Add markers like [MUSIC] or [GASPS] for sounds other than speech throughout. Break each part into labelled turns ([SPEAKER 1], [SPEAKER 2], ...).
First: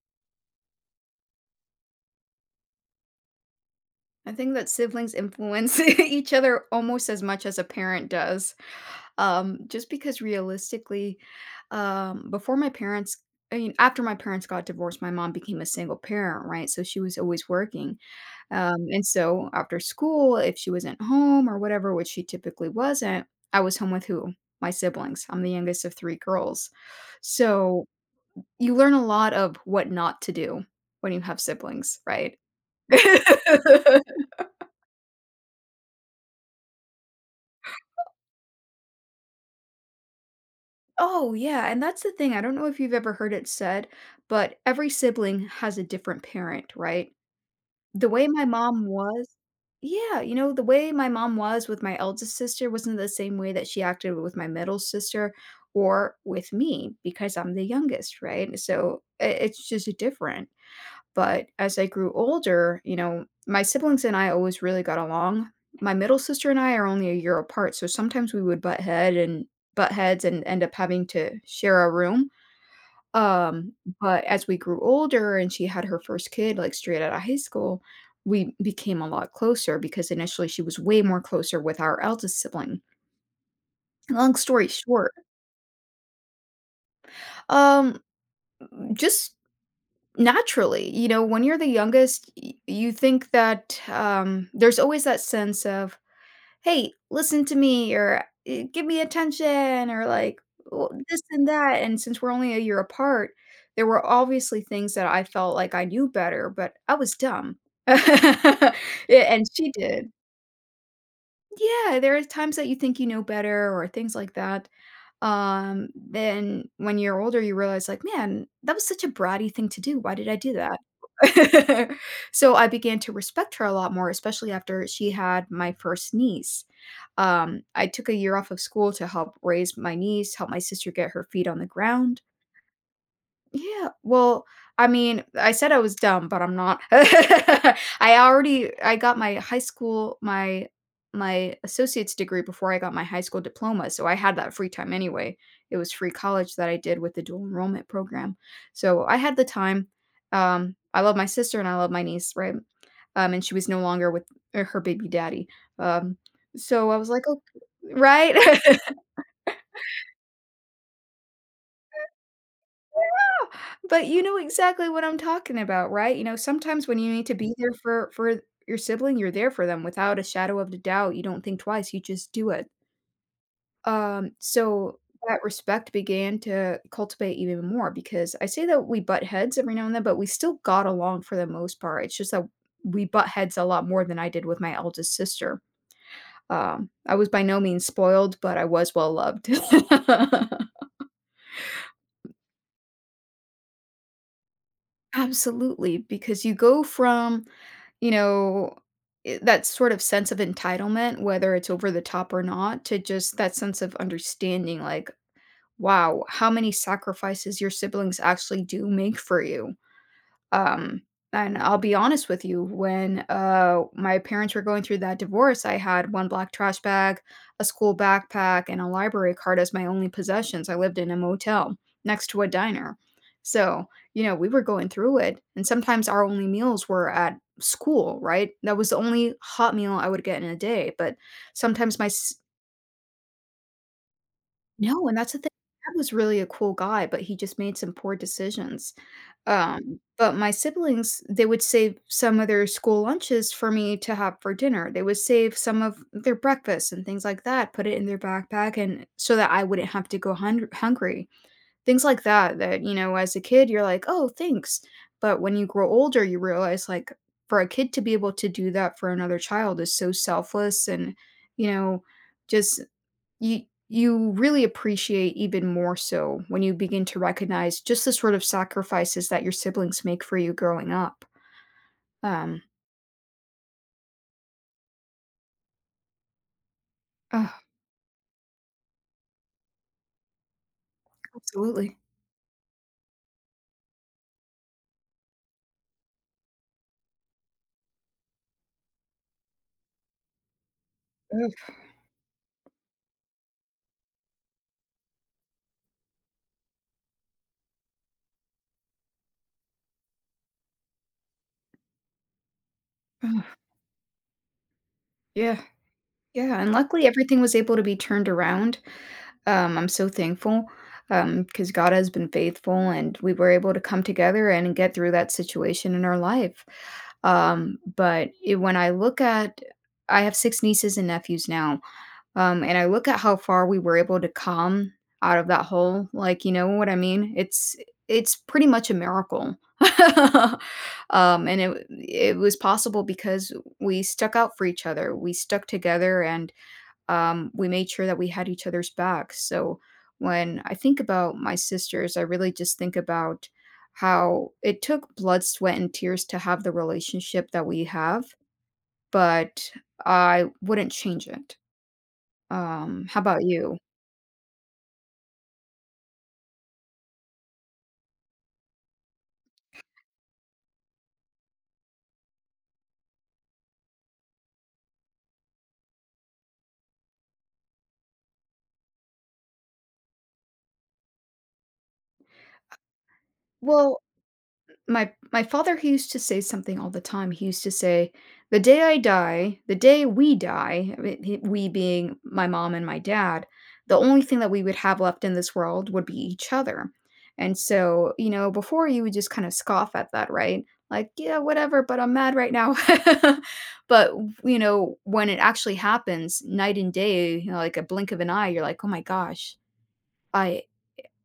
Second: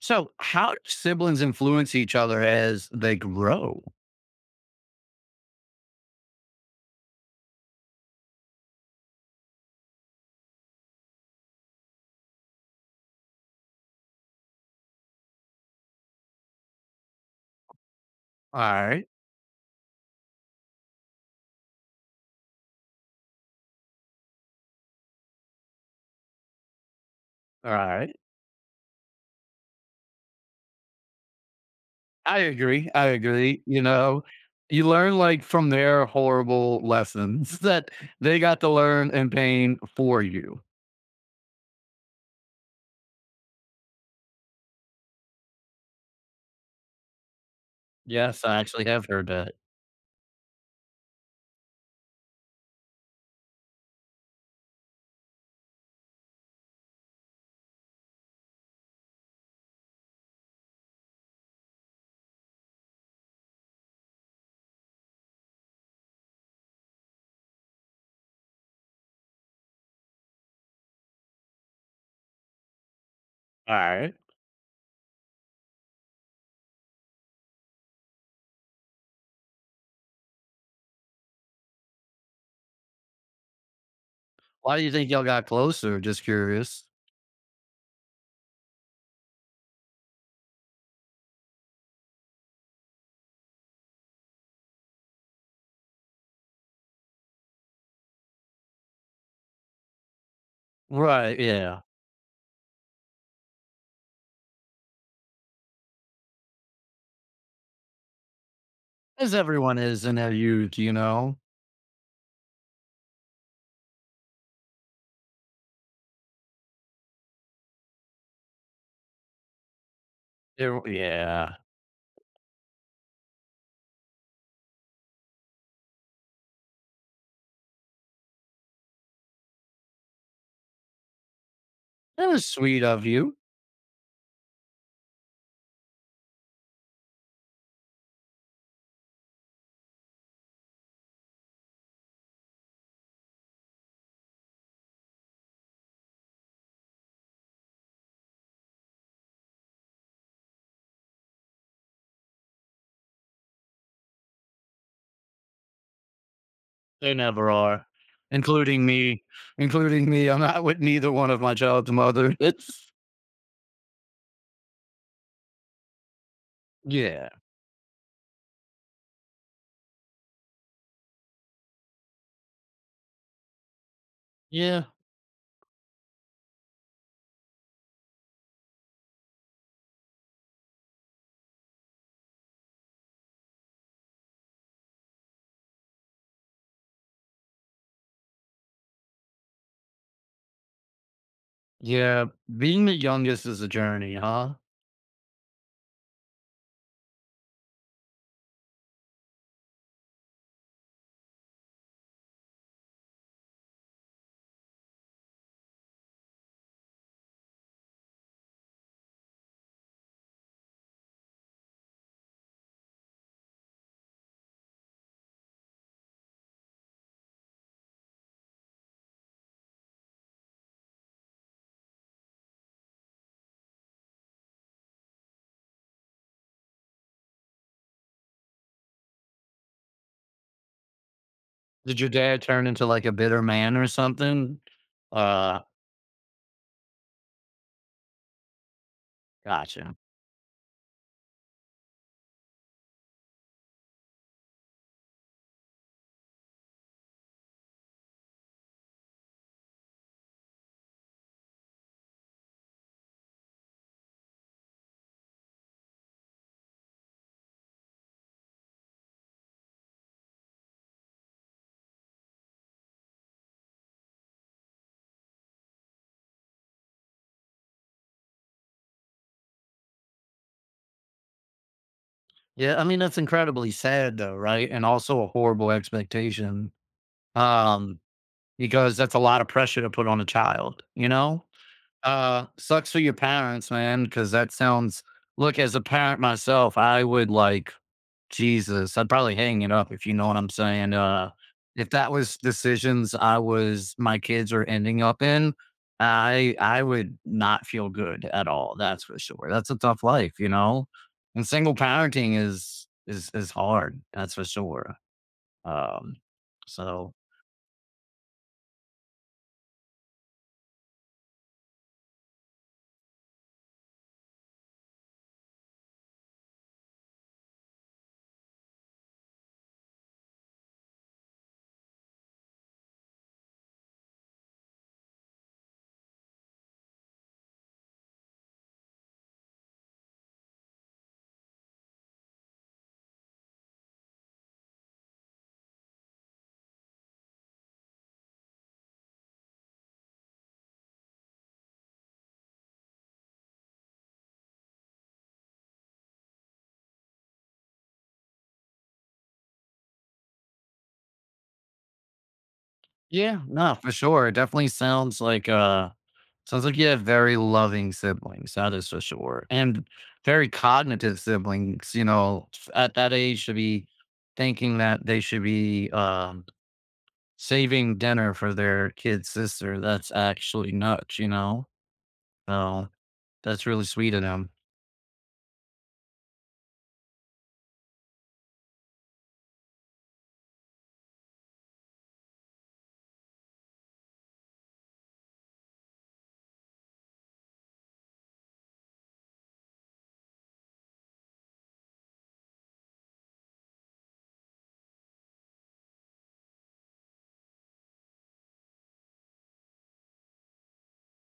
[SPEAKER 1] So, how do siblings influence each other as they grow?
[SPEAKER 2] I think that siblings influence [LAUGHS] each other almost as much as a parent does. Just because realistically, um, before my parents, I mean, after my parents got divorced, my mom became a single parent, right? So she was always working.
[SPEAKER 1] All
[SPEAKER 2] And
[SPEAKER 1] right.
[SPEAKER 2] so after school, if she wasn't home or whatever, which she typically wasn't, I was home with who? My siblings. I'm the youngest of three girls.
[SPEAKER 1] All
[SPEAKER 2] So
[SPEAKER 1] right.
[SPEAKER 2] you learn a lot of what not to do when you have siblings, right?
[SPEAKER 1] I agree. I agree. You
[SPEAKER 2] [LAUGHS]
[SPEAKER 1] know, you learn like from their horrible lessons [LAUGHS] that they got to learn in pain for you.
[SPEAKER 2] Oh, yeah, and that's the thing. I don't know if you've ever heard it said, but every sibling has a different parent, right? The way
[SPEAKER 1] Yes,
[SPEAKER 2] my
[SPEAKER 1] I actually
[SPEAKER 2] mom
[SPEAKER 1] have heard
[SPEAKER 2] was
[SPEAKER 1] that.
[SPEAKER 2] Yeah, the way my mom was with my eldest sister wasn't the same way that she acted with my middle sister or with me because I'm the youngest, right? So, I it's just different. But as I grew older, my siblings and I always really got along. My middle sister and I are only a year apart, so sometimes we would butt heads and end up having to share a room. Um,
[SPEAKER 1] All right.
[SPEAKER 2] but as we grew older and she had her first kid like straight out of high school, we became a lot closer because initially she was way more closer with our eldest sibling. Long story
[SPEAKER 1] Why do you
[SPEAKER 2] short,
[SPEAKER 1] think y'all got closer? Just curious.
[SPEAKER 2] um, just naturally, you know, when you're the youngest, y you think that, there's always that sense of, "Hey, listen to me," or, "Eh, give me attention," or like, "Oh, this
[SPEAKER 1] Right.
[SPEAKER 2] and
[SPEAKER 1] Yeah.
[SPEAKER 2] that," and since we're only a year apart, there were obviously things that I felt like I knew better, but I was dumb. [LAUGHS] Yeah,
[SPEAKER 1] As
[SPEAKER 2] and she
[SPEAKER 1] everyone is
[SPEAKER 2] did.
[SPEAKER 1] in their youth, you know?
[SPEAKER 2] Yeah, there are times that you think you know better or things like that. Then when you're older, you realize like, "Man, that was such a bratty thing to do. Why did I do that?"
[SPEAKER 1] Yeah.
[SPEAKER 2] [LAUGHS] So, I began to respect her a lot more, especially after she had my first niece. I took a year off of school to help raise my niece, help my sister get her feet on the ground.
[SPEAKER 1] That was sweet of you.
[SPEAKER 2] Yeah, well, I mean, I said I was dumb, but I'm not. [LAUGHS] I got my high school my my associate's degree before I got my high school diploma, so I had that free time anyway. It was free college that I did with the dual enrollment program. So, I had the time. I love my sister and I love my niece, right? And she was no longer with, her baby daddy. Um, so I was
[SPEAKER 1] They
[SPEAKER 2] like, "Oh,"
[SPEAKER 1] never are,
[SPEAKER 2] right? [LAUGHS]
[SPEAKER 1] including me, including me. I'm not with neither one of my child's mother. It's
[SPEAKER 2] But you know exactly what I'm talking about, right? You know, sometimes when you need
[SPEAKER 1] yeah,
[SPEAKER 2] to be there for your sibling, you're there for them without a shadow of a doubt. You don't think twice, you just do it. Um,
[SPEAKER 1] yeah,
[SPEAKER 2] so that respect began to cultivate even more because I say that we butt heads every now and then, but we still got along for the most part. It's just that we butt heads a lot more than I did with my eldest sister. I was by no means spoiled, but I was well loved. [LAUGHS]
[SPEAKER 1] yeah. Being the youngest is a journey, huh?
[SPEAKER 2] Absolutely, because you go from You know, I that sort of sense of entitlement, whether it's over the top or not, to just that sense of understanding, like, wow, how many sacrifices your siblings actually do make for you. Um, and I'll be honest with you, when my parents were going through that divorce, I had one black trash bag, a school backpack, and a library card as my only possessions. I lived in a motel next to a diner. So, you know, we were going through it. And sometimes our only meals were at school, right? That was the only hot meal I would get in a day. But sometimes
[SPEAKER 1] Did your dad turn into like a bitter man or something?
[SPEAKER 2] no, and that's the thing.
[SPEAKER 1] Uh,
[SPEAKER 2] That was really a cool guy, but he just made some poor decisions.
[SPEAKER 1] Gotcha.
[SPEAKER 2] But my siblings, they would save some of their school lunches for me to have for dinner. They would save some of their breakfast and things like that, put it in their backpack and so that I wouldn't have to go hungry. Things like that, you know, as a kid you're like, "Oh, thanks." But when you grow older, you realize like for a kid to be able to do that for another child is so selfless and, you know, just you you really appreciate even more so when you begin to recognize just the sort of sacrifices that your siblings make for you growing up. Um,
[SPEAKER 1] Yeah, I mean that's incredibly sad though, right? And also a horrible expectation.
[SPEAKER 2] oh,
[SPEAKER 1] Um, because that's a lot of pressure to put on a child, you know?
[SPEAKER 2] absolutely.
[SPEAKER 1] Sucks for your parents, man, because that sounds look as a parent myself, I would like Jesus, I'd probably hang it up if you know what I'm saying.
[SPEAKER 2] Ugh,
[SPEAKER 1] If that was decisions I was my kids are ending up in, I would not feel good at all. That's for sure. That's a tough life, you know. And single parenting is is
[SPEAKER 2] ugh,
[SPEAKER 1] is hard. That's for sure.
[SPEAKER 2] yeah,
[SPEAKER 1] Um,
[SPEAKER 2] yeah, and luckily
[SPEAKER 1] so
[SPEAKER 2] everything was able to be turned around. I'm so thankful, because God has been faithful, and we were able to come together and get through that situation in our life. When I look at, I have six nieces and nephews now. And I look at how far we were able to come out of that hole, like, you know what I mean? It's pretty much a miracle. [LAUGHS] And it was possible because we stuck out for each other. We stuck together and, we made sure that we had each other's backs. So when I think about my sisters, I really just think about how it took blood, sweat, and tears to have the relationship that we have, but I wouldn't change it. How
[SPEAKER 1] yeah,
[SPEAKER 2] about
[SPEAKER 1] no,
[SPEAKER 2] you?
[SPEAKER 1] for sure. It definitely sounds like sounds like you have very loving siblings, that is for sure, and very cognitive siblings, you know, at that age to be thinking that they should be, saving dinner for their kid sister, that's actually nuts, you know? So, that's really
[SPEAKER 2] Well,
[SPEAKER 1] sweet of them.
[SPEAKER 2] my father, he used to say something all the time. He used to say, "The day I die, the day we die," I mean, he— we being my mom and my dad, "the only thing that we would have left in this world would be each other." And so, you know, before you would just kind of scoff at that, right? Like, yeah, whatever, but I'm mad right now. [LAUGHS] But, when it actually happens, night and day, like a blink of an eye, you're like, "Oh my gosh, I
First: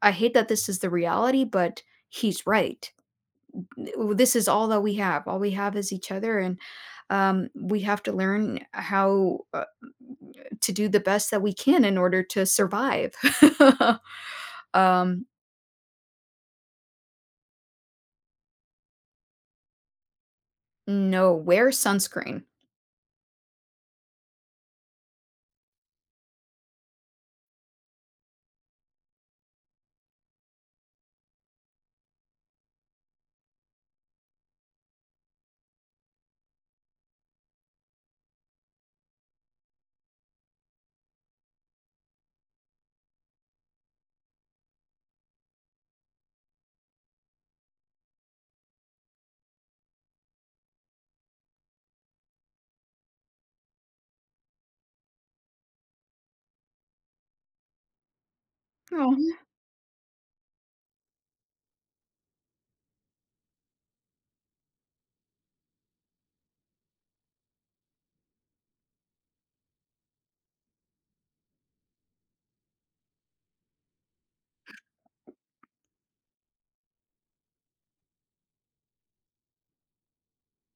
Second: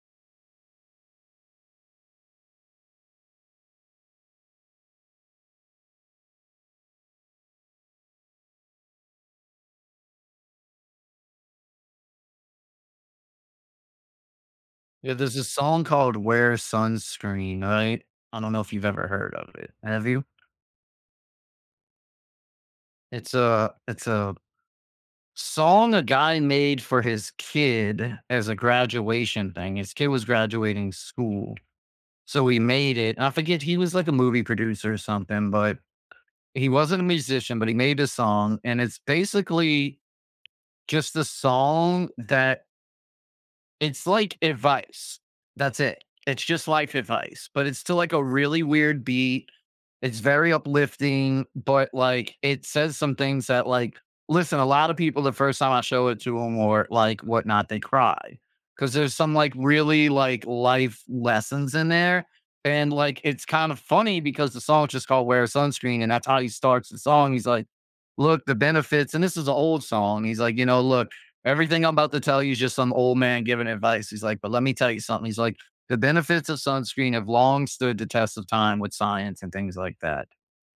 [SPEAKER 2] I hate that this is the reality, but he's right. This is all that we have. All we have is each other," and, we have to learn how, to do the best that we can in order to survive. [LAUGHS]
[SPEAKER 1] Yeah,
[SPEAKER 2] Um,
[SPEAKER 1] there's a song called "Wear Sunscreen," right? I don't know if you've ever heard of it. Have you?
[SPEAKER 2] no, Wear sunscreen.
[SPEAKER 1] It's a song a guy made for his kid as a graduation thing. His kid was graduating school. So he made it. I forget he was like a movie producer or something, but he wasn't a musician, but he made a song. And it's basically just a song that it's like advice. That's it. It's just life advice, but it's still like a really weird beat it's very uplifting, but like it says some things that like listen, a lot of people the first time I show it to them or like whatnot, they cry because there's some
[SPEAKER 2] Oh,
[SPEAKER 1] like really like life lessons in there. And like it's kind of funny because the song's just called Wear Sunscreen, and that's how he starts the song. He's like, look, the benefits, and this is an old song. He's like, you know, look, everything I'm about to tell you is just some old man giving advice. He's like, but let me tell you something. He's like, the benefits of sunscreen have long stood the test of time with science and things like that.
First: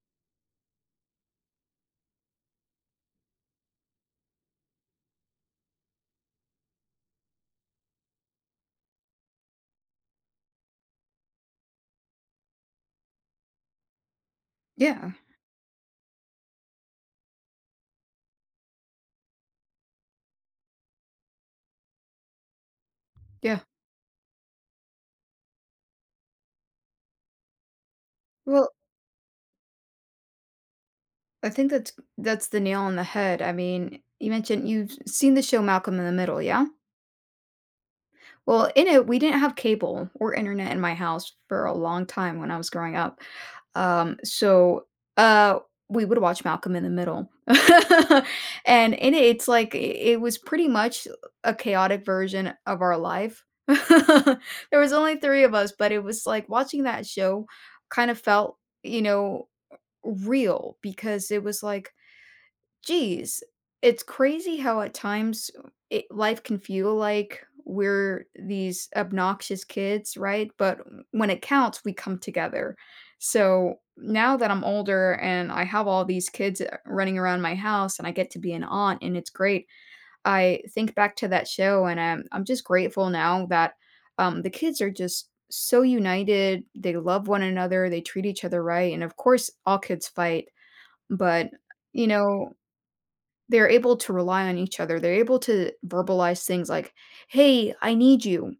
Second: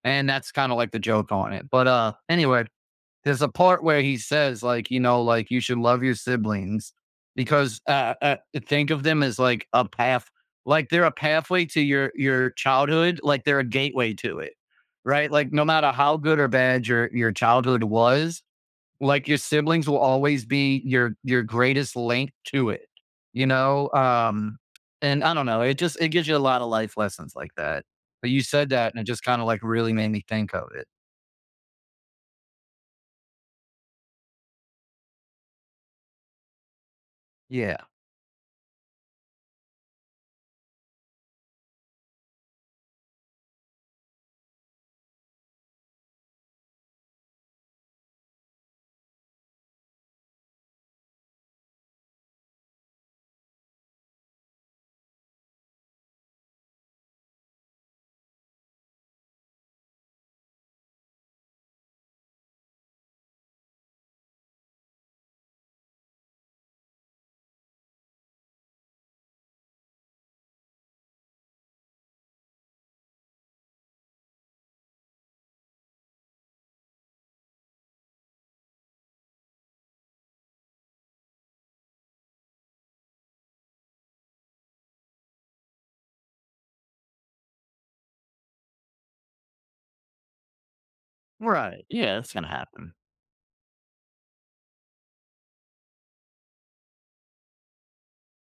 [SPEAKER 1] And that's kind of like the joke on it. But anyway, there's a part where he says like, you know, like you should love your siblings because think of them as like a path like they're a pathway to your childhood, like they're a gateway to it.
[SPEAKER 2] yeah,
[SPEAKER 1] Right? Like no matter how good or bad your childhood was, like your siblings will always be your greatest link to it, you
[SPEAKER 2] yeah.
[SPEAKER 1] know, um, and I don't know, it just, it gives you a lot of life lessons like that, but you
[SPEAKER 2] Well,
[SPEAKER 1] said that and it just kind of like really made me think of it,
[SPEAKER 2] I think that's the nail on the head. I mean, you mentioned you've seen the show Malcolm in the Middle, yeah?
[SPEAKER 1] yeah.
[SPEAKER 2] Well, in it, we didn't have cable or internet in my house for a long time when I was growing up. So, uh, we would watch Malcolm in the Middle. [LAUGHS] And in it, it's like I it was pretty much a chaotic version of our life. [LAUGHS] There was only three of us, but it was like watching that show kind of felt, you know, real because it was like, geez, it's crazy how at times life can feel like we're these obnoxious kids, right? But when it counts, we come together. So now that I'm older and I have all these kids running around my house and I get to be an aunt and it's great, I think back to that show and I'm just grateful now that, the kids are just so united. They love one another, they treat each other right. And of course, all kids fight, but
[SPEAKER 1] Right.
[SPEAKER 2] you
[SPEAKER 1] Yeah, it's gonna
[SPEAKER 2] know,
[SPEAKER 1] happen.
[SPEAKER 2] they're able to rely on each other. They're able to verbalize things like, "Hey, I need you,"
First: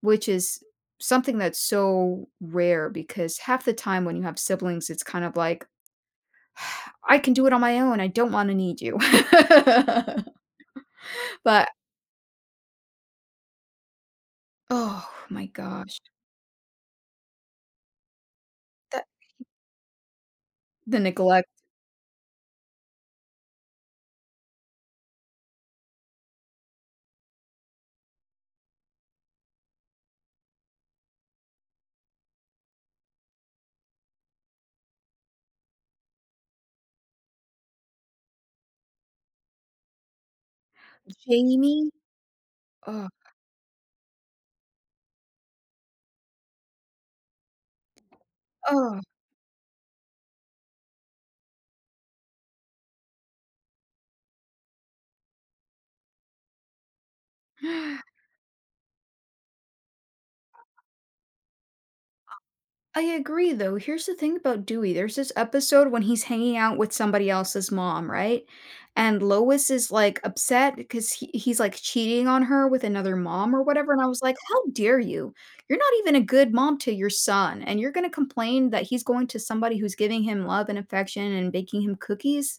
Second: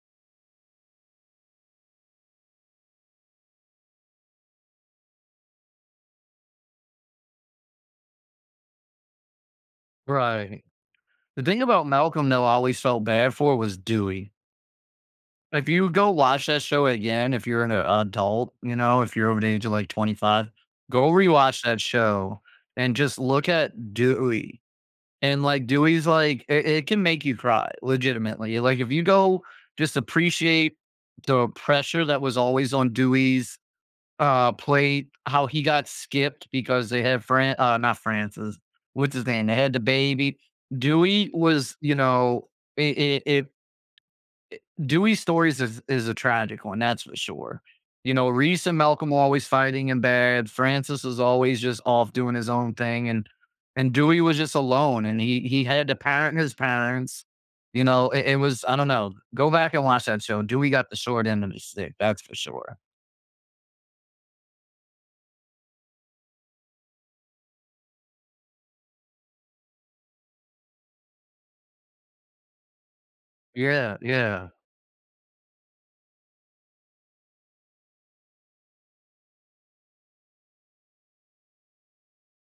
[SPEAKER 2] which is something that's so rare because half the time when you have siblings, it's kind of like, [SIGHS] "I can do it on my own. I don't wanna need you." [LAUGHS]
[SPEAKER 1] Right. The thing
[SPEAKER 2] But
[SPEAKER 1] about Malcolm though, I always felt bad for was Dewey.
[SPEAKER 2] oh my
[SPEAKER 1] If you
[SPEAKER 2] gosh,
[SPEAKER 1] go watch that show again, if you're an adult, you know,
[SPEAKER 2] that
[SPEAKER 1] if you're over the age of like 25,
[SPEAKER 2] the
[SPEAKER 1] go
[SPEAKER 2] neglect.
[SPEAKER 1] rewatch that show and just look at Dewey. And like Dewey's like it can make you cry legitimately. Like if you go just appreciate the pressure that was always on Dewey's plate, how he got skipped because they had Fran not Francis. What's his name? They had the baby. Dewey was,
[SPEAKER 2] Jamie?
[SPEAKER 1] you know, it,
[SPEAKER 2] Oh
[SPEAKER 1] it, it Dewey's stories is a tragic one, that's for sure. You know, Reese and
[SPEAKER 2] oh.
[SPEAKER 1] Malcolm were always fighting and bad. Francis was always just off doing his own thing, and Dewey was just alone, and he had to parent his parents. You know,
[SPEAKER 2] [GASPS]
[SPEAKER 1] it was I don't know. Go back and watch that show. Dewey got the short end of the stick, that's for sure.
[SPEAKER 2] I agree though. Here's the thing about Dewey. There's this episode when he's hanging out with somebody else's mom, right? And Lois is like upset because he's like cheating on her with another mom or whatever.
[SPEAKER 1] Yeah,
[SPEAKER 2] And I was like,
[SPEAKER 1] yeah,
[SPEAKER 2] how dare you? You're not even a good mom to your son. And you're going to complain that he's going to somebody who's giving him love and affection and baking him cookies?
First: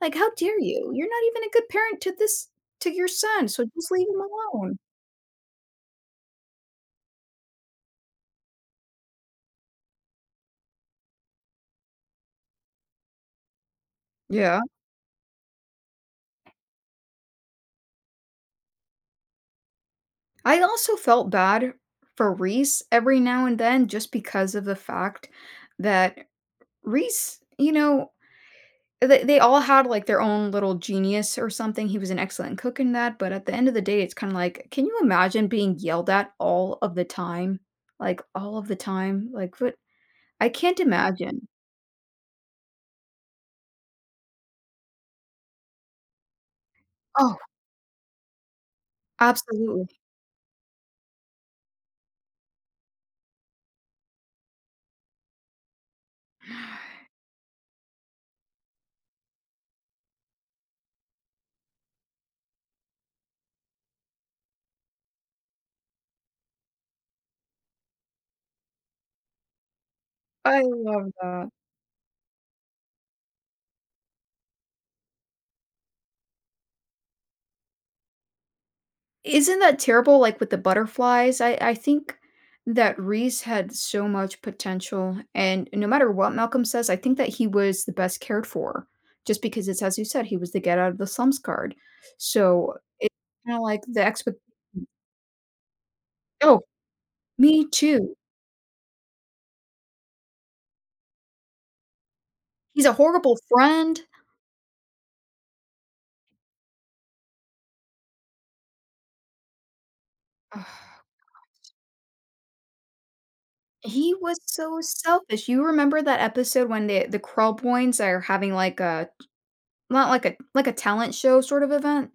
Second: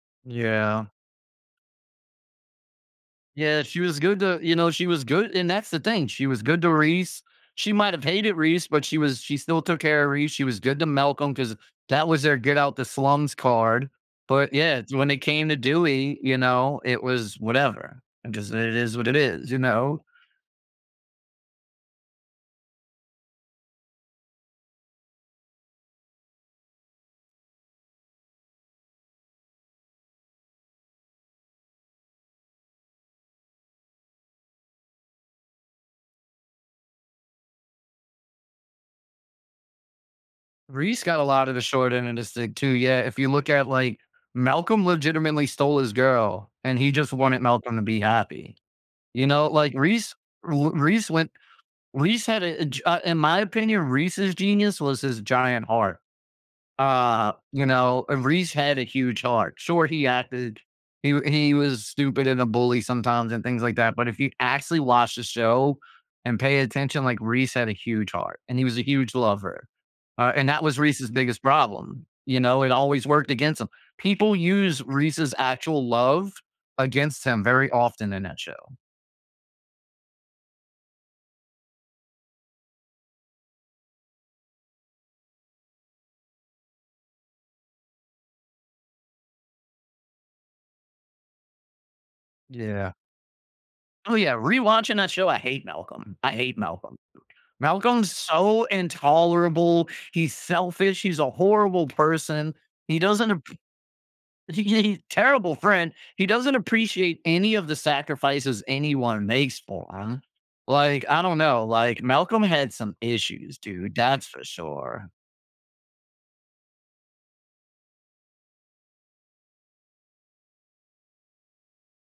[SPEAKER 2] Like, how dare
[SPEAKER 1] yeah.
[SPEAKER 2] you? You're not even a good parent to to your son.
[SPEAKER 1] Yeah,
[SPEAKER 2] So
[SPEAKER 1] she
[SPEAKER 2] just
[SPEAKER 1] was
[SPEAKER 2] leave him
[SPEAKER 1] good to you know,
[SPEAKER 2] alone.
[SPEAKER 1] she was good and that's the thing, she was good to Reese. She might have hated Reese, but she was she still took care of Reese, she was good to Malcolm because that was their get out the slums card, but,
[SPEAKER 2] Yeah.
[SPEAKER 1] yeah, it's when it came to Dewey, you know, it was whatever, and just it is what it is, you know?
[SPEAKER 2] I also felt bad for Reese every now and then just because of the fact that Reese, they all had like their own little genius or something. He was an excellent cook in that, but at the end of the day, it's kind of like, can you imagine being yelled at all of the time? Like all of the time? Like what? I can't
[SPEAKER 1] Reese got a
[SPEAKER 2] imagine.
[SPEAKER 1] lot of the short end of the stick too, yeah, if you look at, like, Malcolm legitimately stole his girl, and he just
[SPEAKER 2] Oh,
[SPEAKER 1] wanted Malcolm to be happy, you know? Like,
[SPEAKER 2] absolutely.
[SPEAKER 1] Reese Reese went Reese had a, in my opinion, Reese's genius was his giant heart. You know, and Reese had a huge heart. Sure, he acted, he was stupid and a bully sometimes and things like that. But if you actually watch the show and pay attention, like Reese had a huge heart and he was a huge lover, and
[SPEAKER 2] I
[SPEAKER 1] that was
[SPEAKER 2] love
[SPEAKER 1] Reese's biggest
[SPEAKER 2] that.
[SPEAKER 1] problem. You know, it always worked against him. People use Reese's actual love against him very often in that show.
[SPEAKER 2] Isn't that terrible, like, with the butterflies? I think that Reese had so much potential, and no matter what Malcolm says, I think that he was the best cared for, just because it's as you said, he was the get out of the slums card. So,
[SPEAKER 1] Yeah.
[SPEAKER 2] it's kinda like the
[SPEAKER 1] Oh yeah,
[SPEAKER 2] expect—
[SPEAKER 1] rewatching that show, I hate Malcolm. I hate
[SPEAKER 2] Oh,
[SPEAKER 1] Malcolm.
[SPEAKER 2] me
[SPEAKER 1] Malcolm's
[SPEAKER 2] too.
[SPEAKER 1] so intolerable. He's selfish. He's a horrible person.
[SPEAKER 2] He's a
[SPEAKER 1] He doesn't.
[SPEAKER 2] horrible
[SPEAKER 1] Ap- [LAUGHS]
[SPEAKER 2] friend.
[SPEAKER 1] He's a terrible friend. He doesn't appreciate any of the sacrifices anyone makes for him.
[SPEAKER 2] Ugh,
[SPEAKER 1] Like I don't know. Like Malcolm had some issues, dude.
[SPEAKER 2] he
[SPEAKER 1] That's
[SPEAKER 2] was
[SPEAKER 1] for
[SPEAKER 2] so
[SPEAKER 1] sure.
[SPEAKER 2] selfish. You remember that episode when the Krell boys are having, like, a Not like a like a talent show sort of event,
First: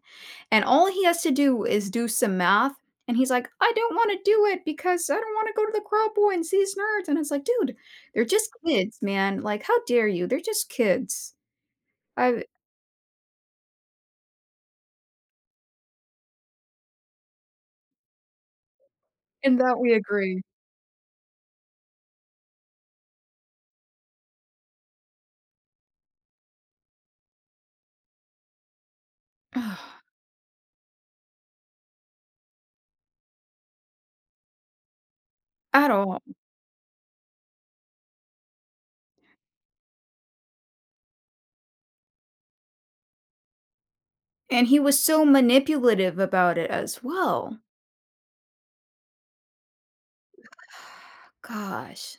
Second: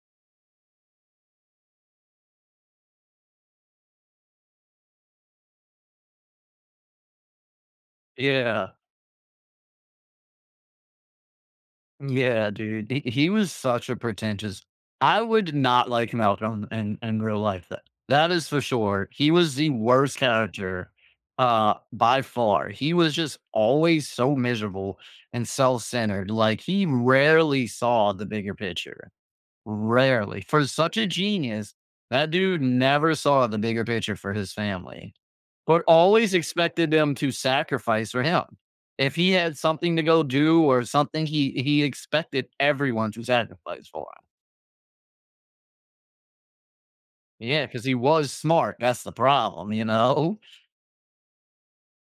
[SPEAKER 2] and all he has to do is do some math, and he's like, "I don't wanna do it because I don't wanna go to the Graboid and see these nerds," and it's like, "Dude, they're just
[SPEAKER 1] Yeah.
[SPEAKER 2] kids, man, like, how dare you? They're just kids." I—
[SPEAKER 1] Yeah, dude. He was such a pretentious. I would not like Malcolm in real life. That that is for sure. He was
[SPEAKER 2] In
[SPEAKER 1] the
[SPEAKER 2] that we
[SPEAKER 1] worst
[SPEAKER 2] agree.
[SPEAKER 1] character by far. He was just always so miserable and self-centered. Like he rarely saw the bigger picture.
[SPEAKER 2] [SIGHS] Ugh,
[SPEAKER 1] Rarely. For such a genius, that dude never saw the bigger picture for his family, but
[SPEAKER 2] at all,
[SPEAKER 1] always expected them to sacrifice for him. If he had something to go do or something, he expected everyone to sacrifice for him.
[SPEAKER 2] and he was so manipulative about it as well.
[SPEAKER 1] Yeah, because he was smart. That's the problem, you know?
[SPEAKER 2] [SIGHS] Gosh,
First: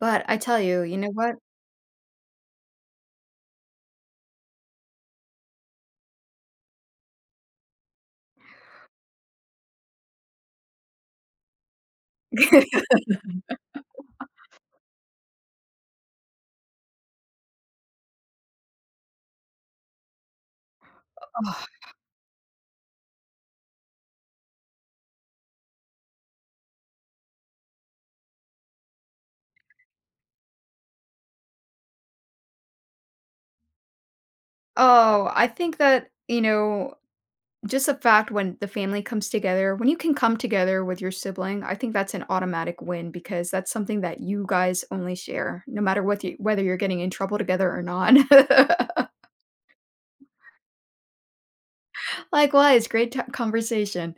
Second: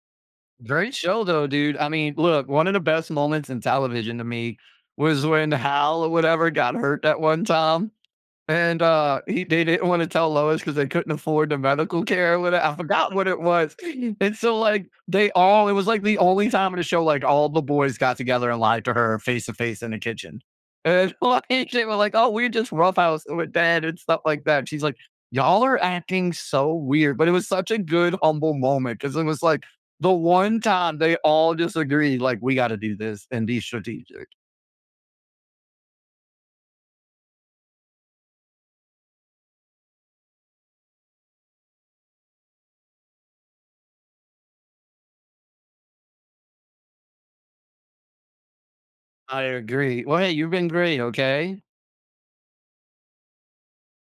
[SPEAKER 2] but I tell you,
[SPEAKER 1] Great
[SPEAKER 2] you know
[SPEAKER 1] show,
[SPEAKER 2] what?
[SPEAKER 1] though, dude. I mean, look, one of the best moments in television to me was when Hal or whatever got hurt that one time. And, he they didn't wanna tell Lois because they couldn't afford the medical care with it. I
[SPEAKER 2] [SIGHS] [LAUGHS]
[SPEAKER 1] forgot what it was. [LAUGHS] And so, like, they all it was, like, the only time in the show, like, all the boys got together and lied to her face to face in the kitchen. And, [LAUGHS] like, they were like, "Oh, we're just roughhousing with dad," and stuff like that. She's like, "Y'all are acting so weird," but it was such a good, humble moment because it was, like, the one time they all just agreed, like, "We gotta do this and be strategic."
[SPEAKER 2] Oh, I think that, just the fact when the family comes together, when you can come together with your sibling, I think that's an automatic win because that's something that you guys only share, no matter whether you're getting in trouble together or not. [LAUGHS]
[SPEAKER 1] "I agree." "Well, hey, you've been great, okay?"
[SPEAKER 2] Likewise, great conversation.